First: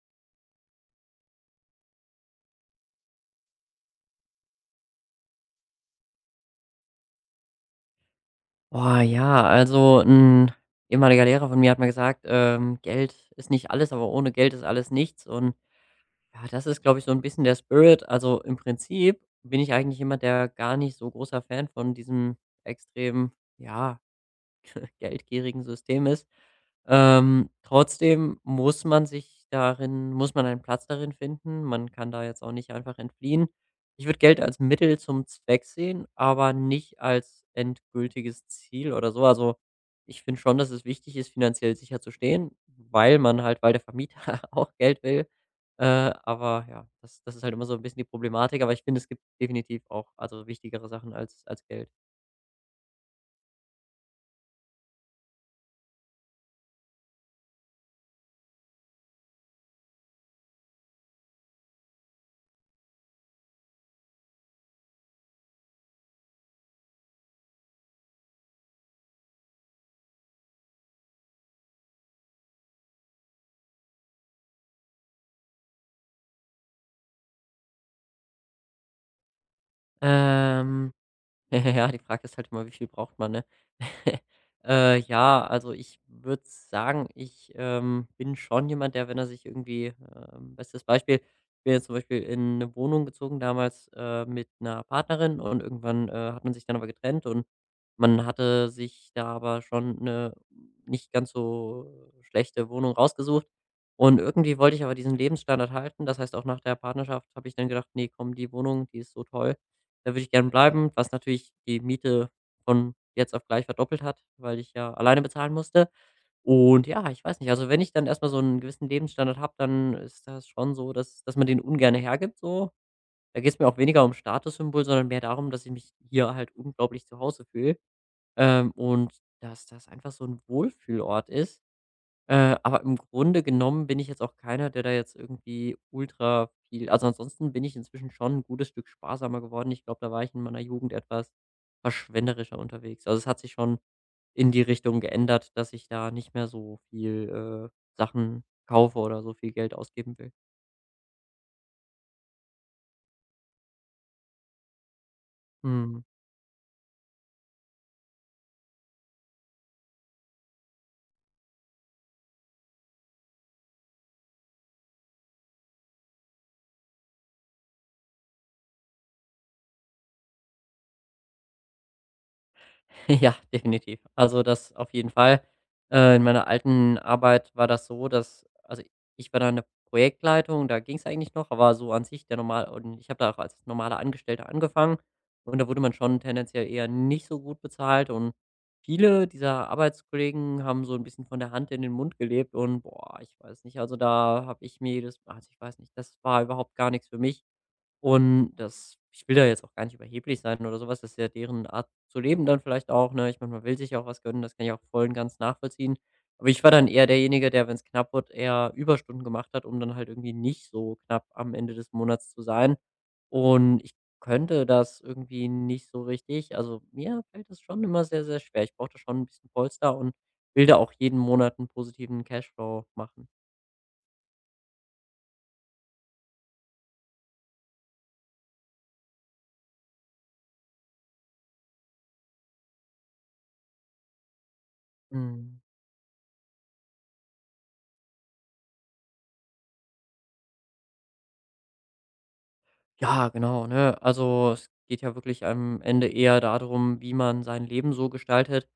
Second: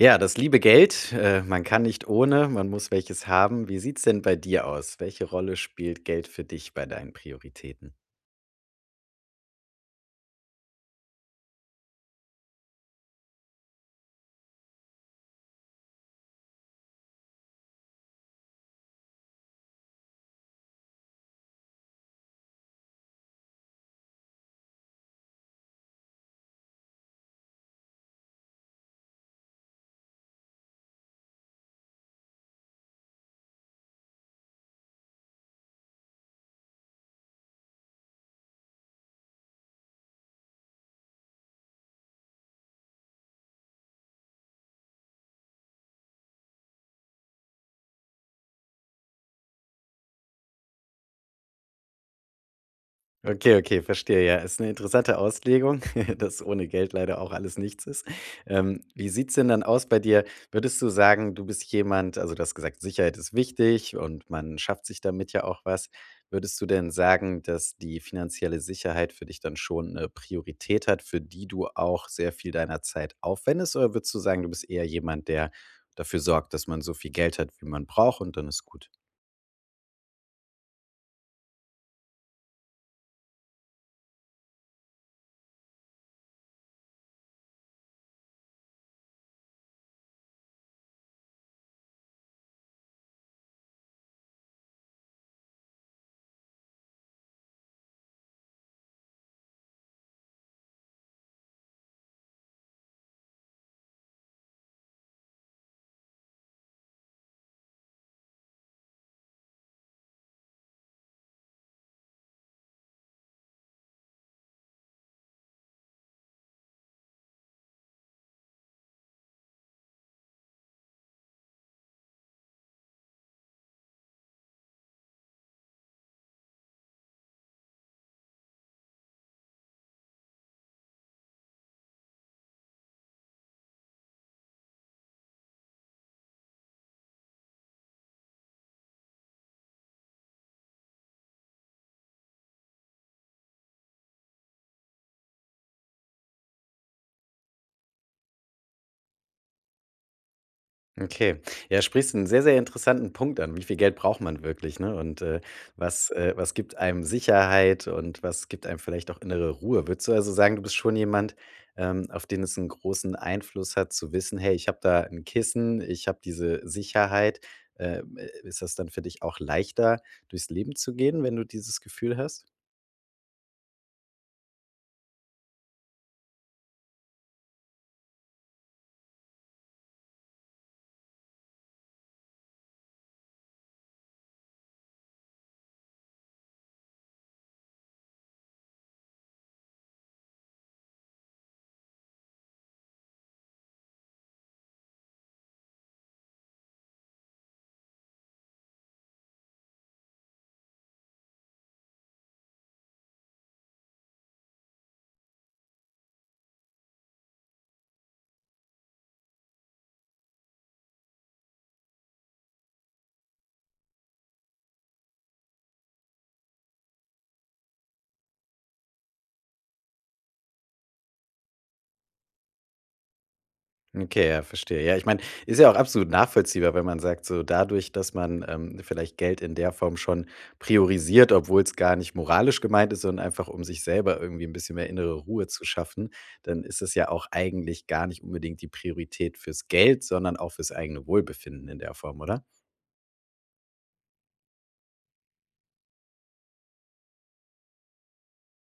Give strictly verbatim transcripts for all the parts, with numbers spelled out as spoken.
Ja, das liebe Geld, äh, man kann nicht ohne, man muss welches haben. Wie sieht's denn bei dir aus? Welche Rolle spielt Geld für dich bei deinen Prioritäten? Boah, ja, also ein ehemaliger Lehrer von mir hat mal gesagt, ähm: „Geld ist nicht alles, aber ohne Geld ist alles nichts." Und ja, das ist, glaube ich, so ein bisschen der Spirit. Also, im Prinzip bin ich eigentlich jemand, der gar nicht so großer Fan von diesem extremen, ja, geldgierigen System ist. Ähm, trotzdem muss man sich darin muss man einen Platz darin finden. Man kann da jetzt auch nicht einfach entfliehen. Ich würde Geld als Mittel zum Zweck sehen, aber nicht als endgültiges Ziel oder so. Also, ich finde schon, dass es wichtig ist, finanziell sicher zu stehen, weil man halt weil der Vermieter auch Geld will. Äh, aber ja, das das ist halt immer so ein bisschen die Problematik, aber ich finde, es gibt definitiv auch, also, wichtigere Sachen als als Geld. Okay, okay, verstehe, ja. Ist eine interessante Auslegung, dass ohne Geld leider auch alles nichts ist. Ähm, wie sieht's denn dann aus bei dir? Würdest du sagen, du bist jemand, also, du hast gesagt, Sicherheit ist wichtig und man schafft sich damit ja auch was. Würdest du denn sagen, dass die finanzielle Sicherheit für dich dann schon eine Priorität hat, für die du auch sehr viel deiner Zeit aufwendest? Oder würdest du sagen, du bist eher jemand, der dafür sorgt, dass man so viel Geld hat, wie man braucht und dann ist gut? Ähm Ja, die Frage ist halt immer, wie viel braucht man, ne? Äh, ja, also ich würde sagen, ich, ähm, bin schon jemand, der, wenn er sich irgendwie, ähm bestes Beispiel, ich bin jetzt zum Beispiel in eine Wohnung gezogen damals, äh, mit einer Partnerin, und irgendwann äh, hat man sich dann aber getrennt, und man hatte sich da aber schon eine nicht ganz so schlechte Wohnung rausgesucht. Und irgendwie wollte ich aber diesen Lebensstandard halten. Das heißt, auch nach der Partnerschaft habe ich dann gedacht: „Nee, komm, die Wohnung, die ist so toll, da würde ich gern bleiben", was natürlich die Miete von jetzt auf gleich verdoppelt hat, weil ich ja alleine bezahlen musste. Und ja, ich weiß nicht, also wenn ich dann erstmal so einen gewissen Lebensstandard habe, dann ist das schon so, dass dass man den ungerne hergibt so. Da geht es mir auch weniger um Statussymbol, sondern mehr darum, dass ich mich hier halt unglaublich zu Hause fühle, ähm, und dass das einfach so ein Wohlfühlort ist. Äh, aber im Grunde genommen bin ich jetzt auch keiner, der da jetzt irgendwie ultra viel, also, ansonsten bin ich inzwischen schon ein gutes Stück sparsamer geworden. Ich glaube, da war ich in meiner Jugend etwas verschwenderischer unterwegs. Also, es hat sich schon in die Richtung geändert, dass ich da nicht mehr so viel, äh, Sachen kaufe oder so viel Geld ausgeben will. Okay. Ja, sprichst einen sehr, sehr interessanten Punkt an. Wie viel Geld braucht man wirklich, ne? Und, äh, Mhm. was äh, was gibt einem Sicherheit und was gibt einem vielleicht auch innere Ruhe? Würdest du also sagen, du bist schon jemand, ähm, auf den es einen großen Einfluss hat zu wissen: „Hey, ich habe da ein Kissen, ich habe diese Sicherheit.“ Ähm, äh, ist das dann für dich auch leichter, durchs Leben zu gehen, wenn du dieses Gefühl hast? Ja, definitiv. Also, das auf jeden Fall. Äh, in meiner alten Arbeit war das so, dass, also, ich war da in der Projektleitung, da ging's eigentlich noch, aber so an sich der normal, und ich habe da auch als normaler Angestellter angefangen, und da wurde man schon tendenziell eher nicht so gut bezahlt, und viele dieser Arbeitskollegen haben so ein bisschen von der Hand in den Mund gelebt, und, boah, ich weiß nicht, also, da habe ich mir jedes, also, ich weiß nicht, das war überhaupt gar nichts für mich. Und das, ich will da jetzt auch gar nicht überheblich sein oder sowas, das ist ja deren Art zu leben dann vielleicht auch, ne? Ich meine, man will sich ja auch was gönnen, das kann ich auch voll und ganz nachvollziehen. Aber ich war dann eher derjenige, der, wenn es knapp wird, eher Überstunden gemacht hat, um dann halt irgendwie nicht so knapp am Ende des Monats zu sein. Und ich könnte das irgendwie nicht so richtig. Also, mir fällt das schon immer sehr, sehr schwer. Ich brauche da schon ein bisschen Polster und will da auch jeden Monat einen positiven Cashflow machen. Okay, ja, verstehe. Ja, ich meine, ist ja auch absolut nachvollziehbar, wenn man sagt, so dadurch, dass man ähm, vielleicht Geld in der Form schon priorisiert, obwohl es gar nicht moralisch gemeint ist, sondern einfach um sich selber irgendwie ein bisschen mehr innere Ruhe Mhm. zu schaffen, dann ist es ja auch eigentlich gar nicht unbedingt die Priorität fürs Geld, sondern auch fürs eigene Wohlbefinden in der Form, oder? Ja, genau, ne? Also, es geht ja wirklich am Ende eher darum, wie man sein Leben so gestaltet,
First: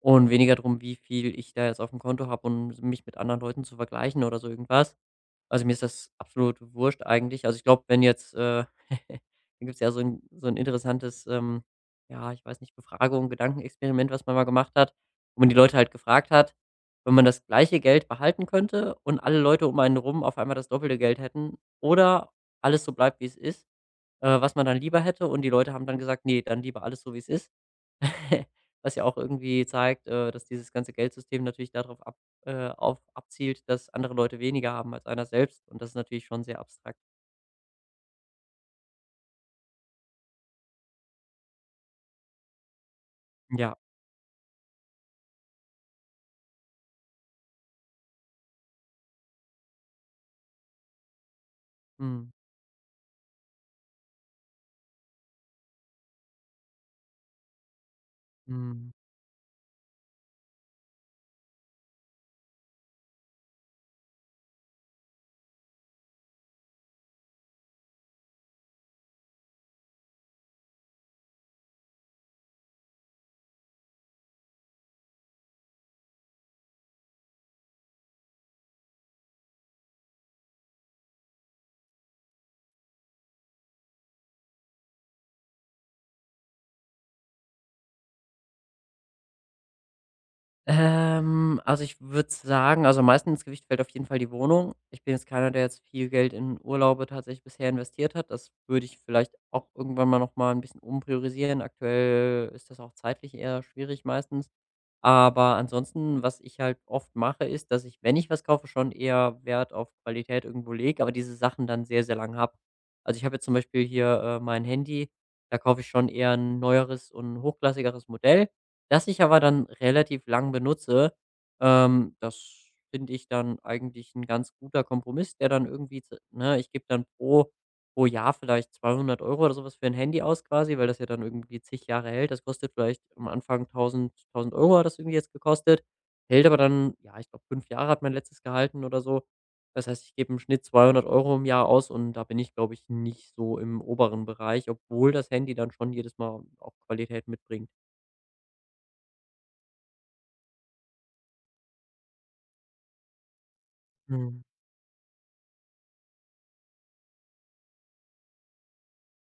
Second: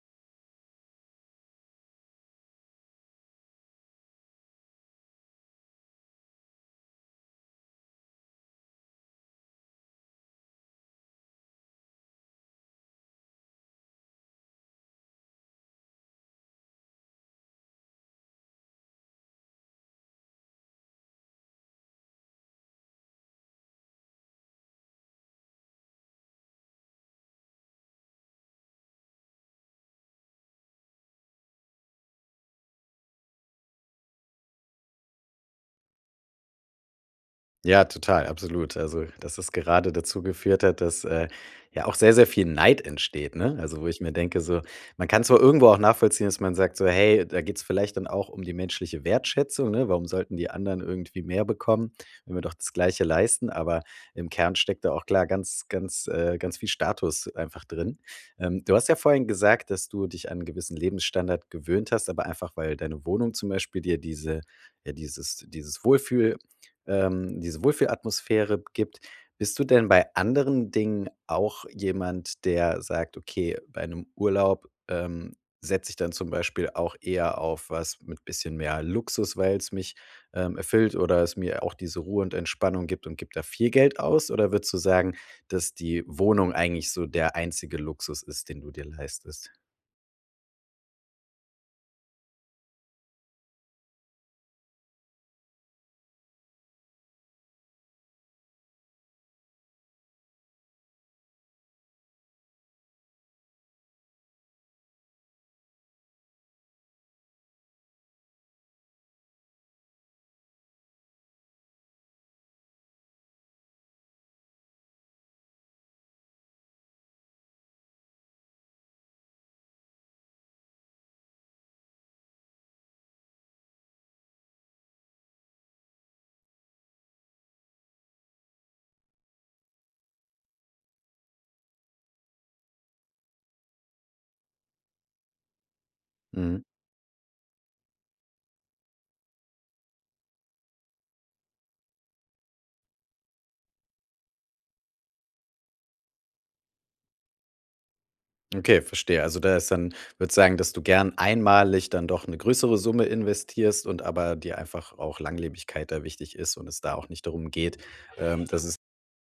und weniger darum, wie viel ich da jetzt auf dem Konto habe und mich mit anderen Leuten zu vergleichen oder so irgendwas. Also, mir ist das absolut wurscht eigentlich. Also, ich glaube, wenn jetzt, äh da gibt's ja so ein so ein interessantes, ähm, ja, ich weiß nicht, Befragung, Gedankenexperiment, was man mal gemacht hat, wo man die Leute halt gefragt hat, wenn man das gleiche Geld behalten könnte und alle Leute um einen rum auf einmal das doppelte Geld hätten oder alles so bleibt, wie es ist, äh, was man dann lieber hätte. Und die Leute haben dann gesagt: „Nee, dann lieber alles so, wie es ist." Was ja auch irgendwie zeigt, äh, dass dieses ganze Geldsystem natürlich darauf ab äh, auf abzielt, dass andere Leute weniger haben als einer selbst. Und das ist natürlich schon sehr abstrakt. Ja, total, absolut. Also, dass es gerade dazu geführt hat, dass, äh, ja auch sehr, sehr viel Neid entsteht, ne? Ja. Also, wo ich mir denke, so, man kann zwar irgendwo auch nachvollziehen, dass man sagt so: „Hey, da geht's vielleicht dann auch um die menschliche Wertschätzung, ne? Warum sollten die anderen irgendwie mehr bekommen, Mhm. wenn wir doch das Gleiche leisten?“ Aber im Kern steckt da auch klar ganz, ganz, äh ganz viel Status einfach drin. Ähm, du hast Mhm. ja vorhin gesagt, dass du dich an 'n gewissen Lebensstandard gewöhnt hast, aber einfach, weil deine Wohnung zum Beispiel dir diese, ja, dieses dieses Wohlfühl ähm, diese Wohlfühlatmosphäre gibt. Bist du denn bei anderen Dingen auch jemand, der sagt: „Okay, bei einem Urlaub, ähm, setze ich dann zum Beispiel auch eher auf was mit bisschen mehr Luxus, weil es mich, ähm, erfüllt oder es mir auch diese Ruhe und Entspannung gibt und gebe da viel Geld aus?“ Oder würdest du sagen, dass die Wohnung eigentlich so der einzige Luxus ist, den du dir leistest? Ähm, also, ich würde sagen, also, am meisten ins Gewicht fällt auf jeden Fall die Wohnung. Ich bin jetzt keiner, der jetzt viel Geld in Urlaube tatsächlich bisher investiert hat. Das würde ich vielleicht auch irgendwann mal noch mal 'n bisschen umpriorisieren. Aktuell ist das auch zeitlich eher schwierig meistens. Aber ansonsten, was ich halt oft mache, ist, dass ich, wenn ich was kaufe, schon eher Wert auf Qualität irgendwo lege, aber diese Sachen dann sehr, sehr lang habe. Also, ich habe jetzt zum Beispiel hier, äh, mein Handy, da kaufe ich schon eher ein neueres und hochklassigeres Modell, das ich aber dann relativ lang benutze. Ähm, das finde ich dann eigentlich ein ganz guter Kompromiss, der dann irgendwie, zu- ne, ich gebe dann pro pro Jahr vielleicht zweihundert Euro oder so was für ein Handy aus quasi, weil das ja dann irgendwie zig Jahre hält. Das kostet vielleicht am Anfang 1.000 1.000 Euro, hat das irgendwie jetzt gekostet, hält aber Mhm. dann, ja, ich glaube, fünf Jahre hat mein letztes gehalten oder so. Das heißt, ich gebe im Schnitt zweihundert Euro im Jahr aus, und da bin ich, glaube ich, nicht so im oberen Bereich, obwohl das Handy dann schon jedes Mal auch Qualität mitbringt. Okay, verstehe. Also da ist dann, würde sagen, dass du gern einmalig dann doch eine größere Summe investierst und aber Mhm, dir einfach auch Langlebigkeit da wichtig ist und es da auch nicht darum geht, ähm, dass es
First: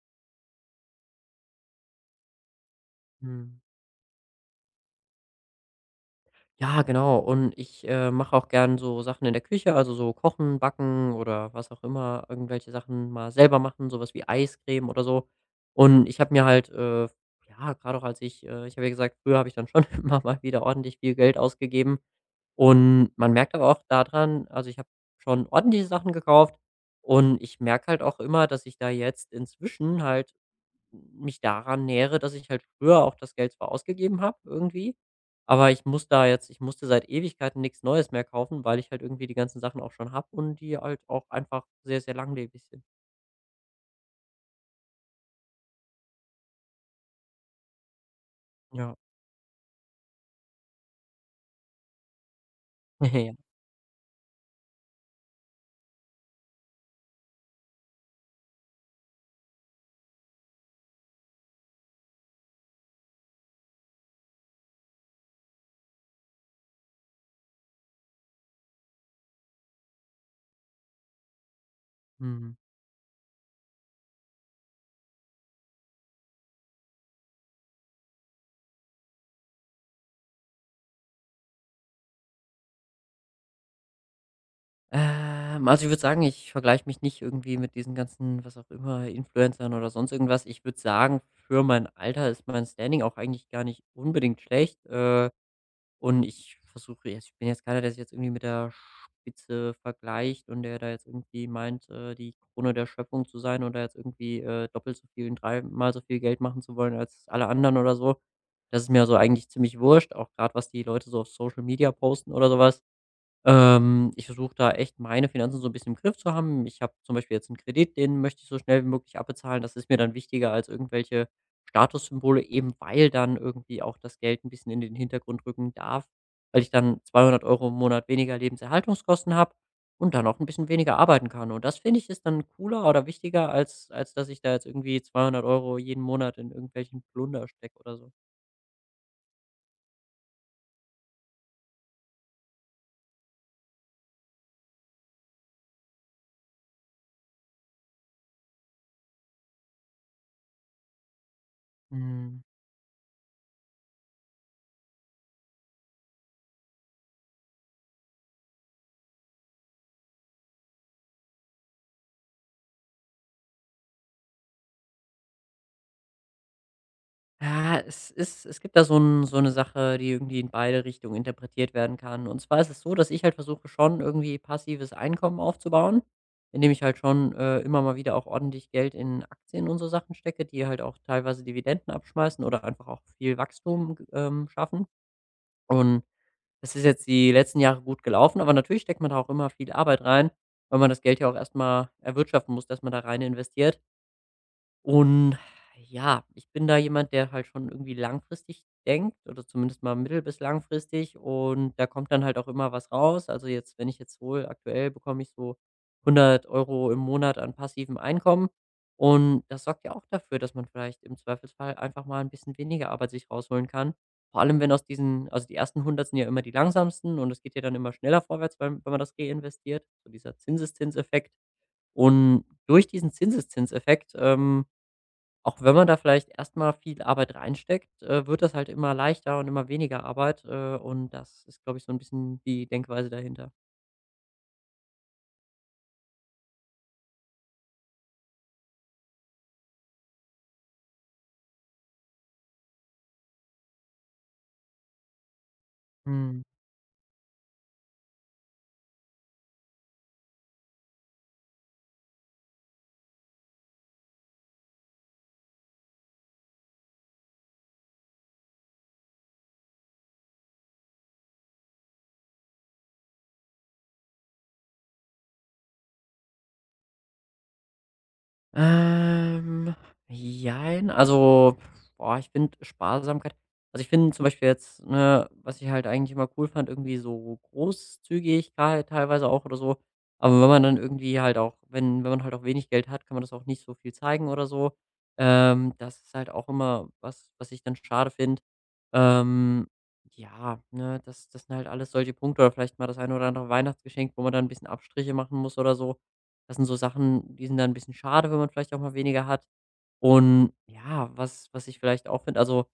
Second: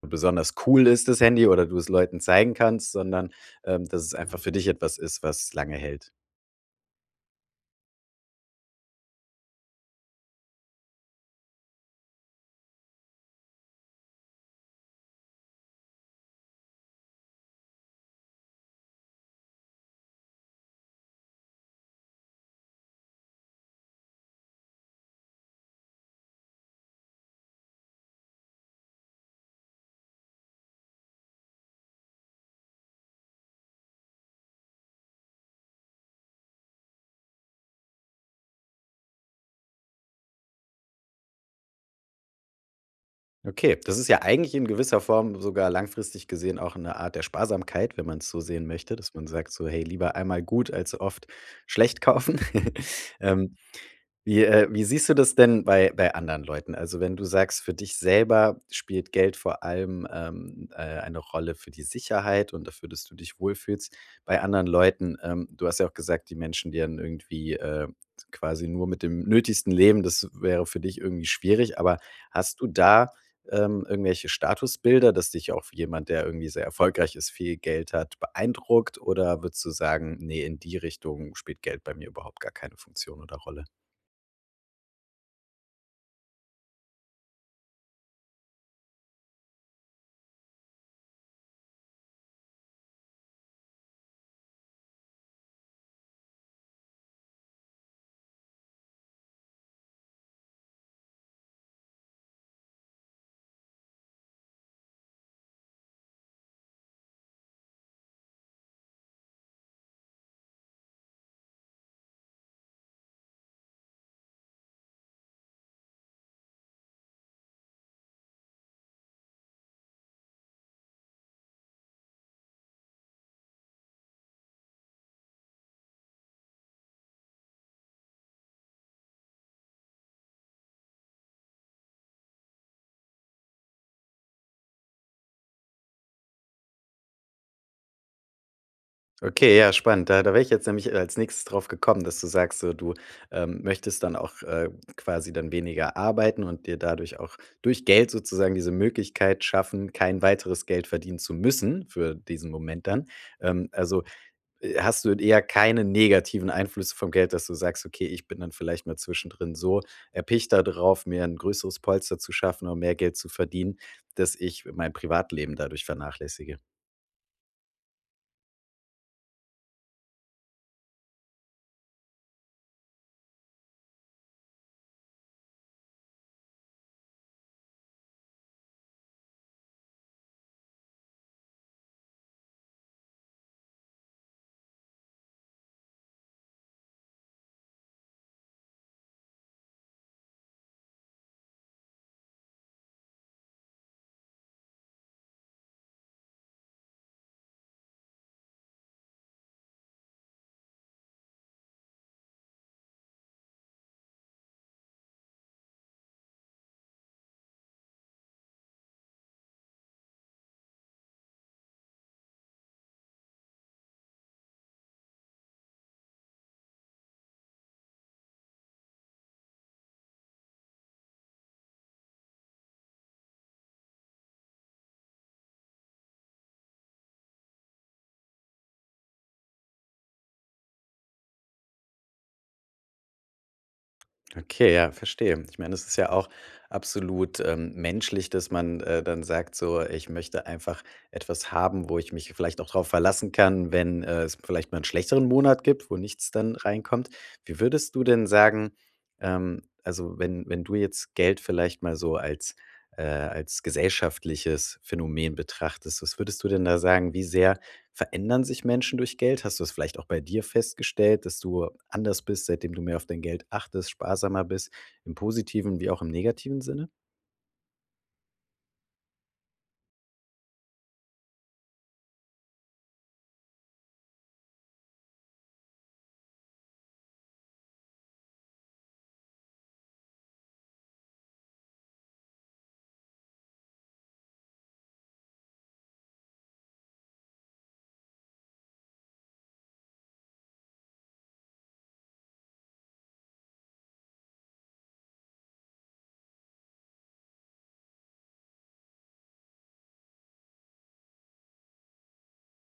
besonders cool ist, das Handy, oder du es Leuten zeigen kannst, sondern, mhm. ähm, dass es einfach für dich etwas ist, was lange hält. Ja, genau. Und ich äh, mache auch gern so Sachen in der Küche, also so kochen, backen oder was auch immer, irgendwelche Sachen mal selber machen, sowas wie Eiscreme oder so. Und ich habe mir halt, äh, ja, gerade auch als ich äh, ich habe ja gesagt, früher habe ich dann schon immer mal wieder ordentlich viel Geld ausgegeben. Und man merkt aber auch daran, also, ich habe schon ordentliche Sachen gekauft, und ich merke halt auch immer, dass ich da jetzt inzwischen halt mich daran nähere, dass ich halt früher auch das Geld zwar ausgegeben habe irgendwie, aber ich muss da jetzt ich musste seit Ewigkeiten nichts Neues mehr kaufen, weil ich halt irgendwie die ganzen Sachen auch schon habe und die halt auch einfach sehr, sehr langlebig sind. Okay, das ist ja eigentlich in gewisser Form sogar langfristig gesehen auch eine Art der Sparsamkeit, wenn man es so sehen möchte, Ja. dass man sagt so: „Hey, lieber einmal gut als oft schlecht kaufen.“ Ja. Ähm. Wie, äh wie siehst du das denn bei bei anderen Leuten? Also, wenn du sagst, für dich selber spielt Geld vor allem, ähm, äh, eine Rolle für die Sicherheit und dafür, dass du dich wohlfühlst. Bei anderen Leuten, ähm du hast ja auch gesagt, die Menschen, die dann irgendwie, äh, quasi nur mit dem Nötigsten leben, das wäre für dich irgendwie schwierig. Aber Mhm. hast du da, ähm, irgendwelche Statusbilder, dass dich auch jemand, der irgendwie sehr erfolgreich ist, viel Geld hat, beeindruckt? Oder würdest du sagen: nee, in die Richtung spielt Geld bei mir überhaupt gar keine Funktion oder Rolle?“ Ähm, also, ich würde sagen, ich vergleiche mich nicht irgendwie mit diesen ganzen, was auch immer, Influencern oder sonst irgendwas. Ich würde sagen, für mein Alter ist mein Standing auch eigentlich gar nicht unbedingt schlecht. Äh Und ich versuche jetzt ich bin jetzt keiner, der sich jetzt irgendwie mit der Spitze vergleicht und der da jetzt irgendwie meint, äh, die Krone der Schöpfung zu sein oder jetzt irgendwie, äh, doppelt so viel und dreimal so viel Geld machen zu wollen als alle anderen oder so. Das ist mir so eigentlich ziemlich wurscht, auch gerade was die Leute so auf Social Media posten oder sowas ähm, Ich versuche da echt meine Finanzen so ein bisschen im Griff zu haben. Ich habe zum Beispiel jetzt einen Kredit, den möchte ich so schnell wie möglich abbezahlen. Das ist mir dann wichtiger als irgendwelche Statussymbole, eben weil dann irgendwie auch das Geld ein bisschen in den Hintergrund rücken darf, weil ich dann zweihundert Euro im Monat weniger Lebenserhaltungskosten habe und dann auch ein bisschen weniger arbeiten kann. Und das finde ich ist dann cooler oder wichtiger, als, als dass ich da jetzt irgendwie zweihundert Euro jeden Monat in irgendwelchen Plunder stecke oder so. Okay, ja, spannend. Da da wäre ich jetzt nämlich äh, als Nächstes drauf gekommen, dass du sagst, so du, ähm, möchtest dann auch, äh, quasi dann weniger arbeiten und dir dadurch auch durch Geld sozusagen diese Möglichkeit schaffen, kein weiteres Geld verdienen zu müssen für Mhm. diesen Moment dann. Ähm, also, äh, hast du eher keine negativen Einflüsse vom Geld, dass du sagst: „Okay, ich bin dann vielleicht mal zwischendrin so erpicht darauf, mir ein größeres Polster zu schaffen und mehr Geld zu verdienen, dass ich mein Privatleben dadurch vernachlässige?“ Ja, es ist, es gibt da so 'n so eine Sache, die irgendwie in beide Richtungen interpretiert werden kann. Und zwar ist es so, dass ich halt versuche, schon irgendwie passives Einkommen aufzubauen, indem ich halt schon, äh, immer mal wieder auch ordentlich Geld in Aktien und so Sachen stecke, die halt auch teilweise Dividenden abschmeißen oder einfach auch viel Wachstum, ähm, schaffen. Und das ist jetzt die letzten Jahre gut gelaufen, aber natürlich steckt man da auch immer viel Arbeit rein, weil man das Geld ja auch erstmal erwirtschaften muss, dass man da rein investiert. Und ja, ich bin da jemand, der halt schon irgendwie langfristig denkt oder zumindest mal mittel- bis langfristig, und da kommt dann halt auch immer was raus. Also jetzt, wenn ich jetzt hole, aktuell bekomme ich so hundert Euro im Monat an passivem Einkommen, und das sorgt ja auch dafür, dass man vielleicht im Zweifelsfall einfach mal ein bisschen weniger Arbeit sich rausholen kann. Vor allem, wenn aus diesen, also, die ersten hundert sind ja immer die langsamsten, und es geht ja dann immer schneller vorwärts, wenn wenn man das reinvestiert, so dieser Zinseszinseffekt. Und durch diesen Zinseszinseffekt, ähm auch wenn man da vielleicht erstmal viel Arbeit reinsteckt, äh, wird das halt immer leichter und immer weniger Arbeit, äh, und das ist, glaube ich, so ein bisschen die Denkweise dahinter. Okay, ja, verstehe. Ich meine, es ist ja auch absolut ähm, menschlich, dass man äh, dann sagt, so, ich möchte einfach etwas haben, wo ich mich vielleicht auch darauf verlassen kann, wenn äh, es vielleicht mal einen schlechteren Monat gibt, wo nichts Mhm. dann reinkommt. Wie würdest du denn sagen, ähm, also wenn, wenn du jetzt Geld vielleicht mal so als, äh, als gesellschaftliches Phänomen betrachtest, was würdest du denn da sagen, wie sehr verändern sich Menschen durch Geld? Hast du es vielleicht auch bei dir festgestellt, dass du anders bist, seitdem du mehr auf dein Geld achtest, sparsamer bist, im positiven wie auch im negativen Sinne? Ähm, Jein. Also, boah, ich finde Sparsamkeit, also, ich finde zum Beispiel jetzt, ne, was ich halt eigentlich immer cool fand, irgendwie so Großzügigkeit teilweise auch oder so. Aber wenn man dann irgendwie halt auch wenn wenn man halt auch wenig Geld hat, kann man das auch nicht so viel zeigen oder so. Ähm, das ist halt auch immer was, was ich dann schade finde. Ähm, ja, ne, das das sind halt alles solche Punkte oder vielleicht mal das eine oder andere Weihnachtsgeschenk, wo man dann ein bisschen Abstriche machen muss oder so. Das sind so Sachen, die sind dann ein bisschen schade, wenn man vielleicht auch mal weniger hat. Und ja, was was ich vielleicht auch finde, also,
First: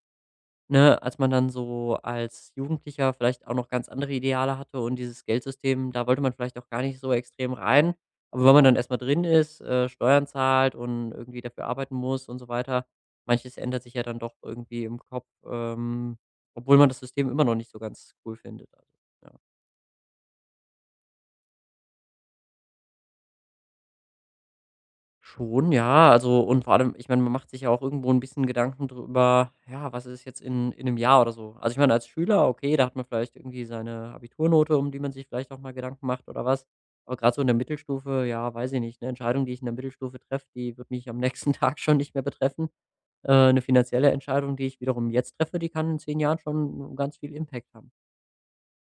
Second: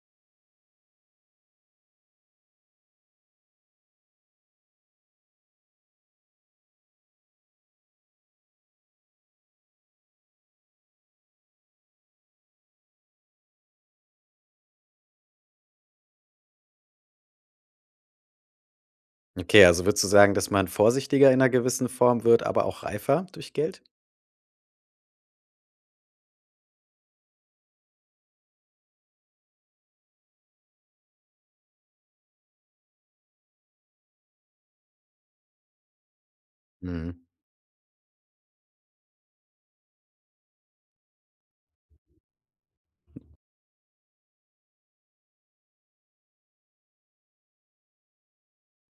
ne, als man dann so als Jugendlicher vielleicht auch noch ganz andere Ideale hatte und dieses Geldsystem, da wollte man vielleicht auch gar nicht so extrem rein. Aber wenn man dann erst mal drin ist, äh, Steuern zahlt und irgendwie dafür arbeiten muss und so weiter, manches ändert sich ja dann doch irgendwie im Kopf, ähm, obwohl man das System immer noch nicht so ganz cool findet. Also, ja. Okay, also würdest du sagen, dass man vorsichtiger in einer gewissen Form wird, aber auch reifer durch Geld? Schon, ja. Also, und vor allem, ich meine, man macht sich ja auch irgendwo ein bisschen Gedanken drüber, ja, was ist jetzt in in einem Jahr oder so? Also, ich meine, als Schüler, okay, da hat man vielleicht irgendwie seine Abiturnote, um die man sich vielleicht auch mal Gedanken macht oder was. Aber Mhm. gerade so in der Mittelstufe, ja, weiß ich nicht, eine Entscheidung, die ich in der Mittelstufe treffe, die wird mich am nächsten Tag schon nicht mehr betreffen. Äh, 'ne finanzielle Entscheidung, die ich wiederum jetzt treffe, die kann in zehn Jahren schon ganz viel Impact haben.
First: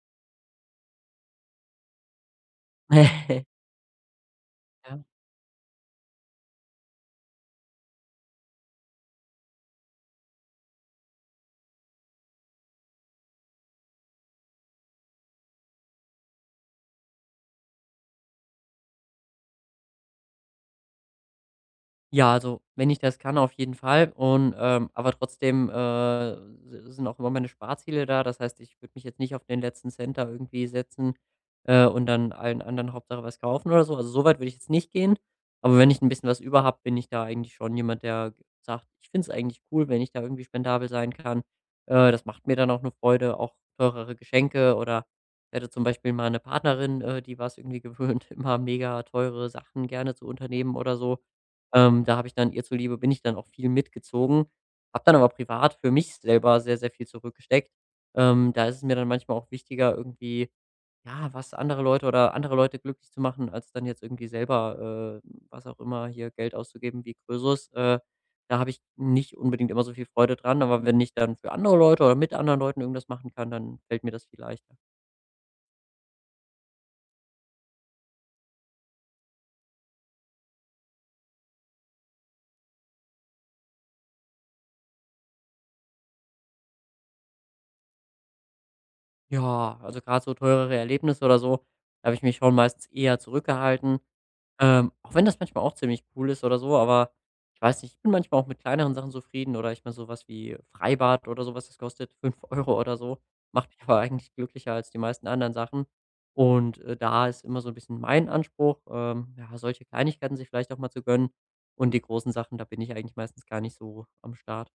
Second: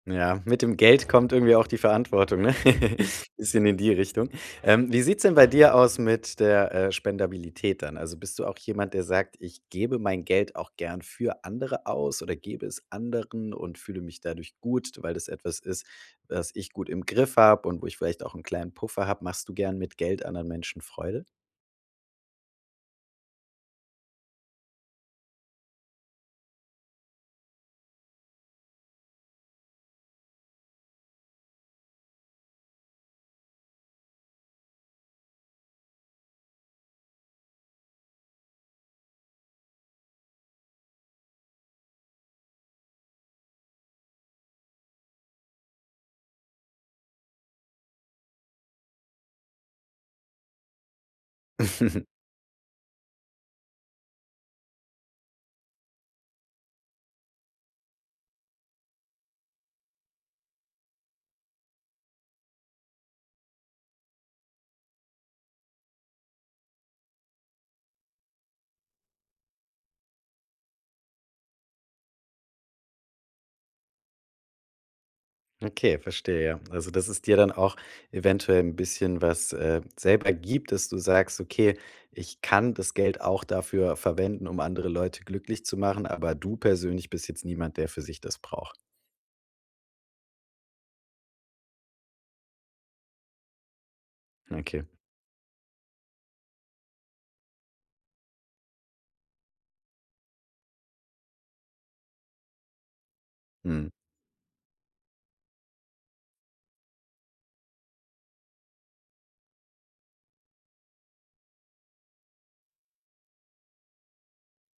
Ja, mit dem Geld kommt irgendwie auch die Verantwortung, ne? Bisschen in die Richtung. Ähm, Ja. wie sieht's denn bei dir aus mit der, äh, Spendabilität dann? Also, bist du auch jemand, der sagt: „Ich gebe mein Geld auch gern für andere aus oder gebe es anderen und fühle mich dadurch gut, weil das etwas ist, was ich gut im Griff habe und wo ich vielleicht auch einen kleinen Puffer habe.“ Machst du gern mit Geld anderen Menschen Freude? Ja, also, wenn ich das kann, auf jeden Fall, und ähm aber trotzdem, äh, si sind auch immer meine Sparziele da. Das heißt, ich würde mich jetzt nicht auf den letzten Cent da irgendwie setzen, äh, und dann allen anderen Hauptsache was kaufen oder so. Also, so weit würde ich jetzt nicht gehen. Aber wenn ich ein bisschen was über habe, bin ich da eigentlich schon jemand, der g sagt: „Ich finde es eigentlich cool, wenn ich da irgendwie spendabel sein kann.“ Äh, das macht mir dann auch eine Freude, auch teurere Geschenke, oder ich hatte zum Beispiel mal eine Partnerin, äh, die war's irgendwie gewöhnt, immer mega teure Sachen gerne zu unternehmen oder so. Ähm, da habe ich dann ihr zuliebe, bin ich dann auch viel mitgezogen, habe dann aber privat für mich selber sehr, sehr viel zurückgesteckt. Ähm, da ist es mir dann manchmal auch wichtiger, irgendwie, ja, was andere Leute oder andere Leute glücklich zu machen, als dann jetzt irgendwie selber, äh, was auch immer hier Geld auszugeben wie Krösus. Äh, da habe ich nicht unbedingt immer so viel Freude dran, aber wenn ich dann für andere Leute oder mit anderen Leuten irgendwas machen kann, dann fällt mir das viel leichter. Okay, verstehe, ja. Also, dass es dir dann auch eventuell ein bisschen was, äh, selber gibt, dass du sagst: „Okay, ich kann das Geld auch dafür verwenden, um andere Leute glücklich zu machen“, aber du persönlich bist jetzt niemand, der für sich das braucht. Ja, also gerade so teurere Erlebnisse oder so, da habe ich mich schon meistens eher zurückgehalten. Okay, Ähm, auch wenn das manchmal auch ziemlich cool ist oder so, aber ich weiß nicht, ich bin manchmal auch mit kleineren Sachen zufrieden, oder ich meine sowas wie Freibad oder sowas, das kostet fünf Euro oder so, macht mich mhm. aber eigentlich glücklicher als die meisten anderen Sachen. Und, äh, da ist immer so ein bisschen mein Anspruch, ähm, ja, solche Kleinigkeiten sich vielleicht auch mal zu gönnen, und die großen Sachen, da bin ich eigentlich meistens gar nicht so am Start.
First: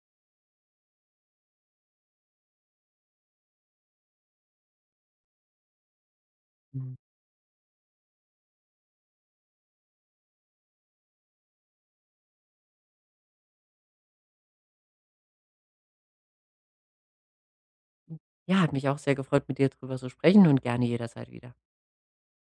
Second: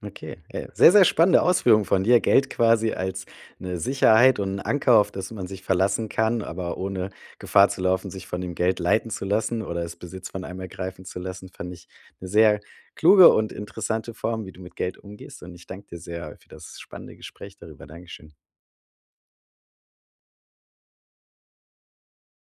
Okay, ey, sehr, sehr spannende Ausführung von dir. Geld quasi als eine Sicherheit und ein Anker, auf das man sich verlassen kann, aber Mhm. ohne Gefahr zu laufen, sich von dem Geld leiten zu lassen oder es Besitz von einem ergreifen zu lassen, fand ich eine sehr kluge und interessante Form, wie du mit Geld umgehst. Und ich danke dir sehr für das spannende Gespräch darüber. Dankeschön. Ja, hat mich auch sehr gefreut, mit dir drüber zu sprechen, und gerne jederzeit wieder.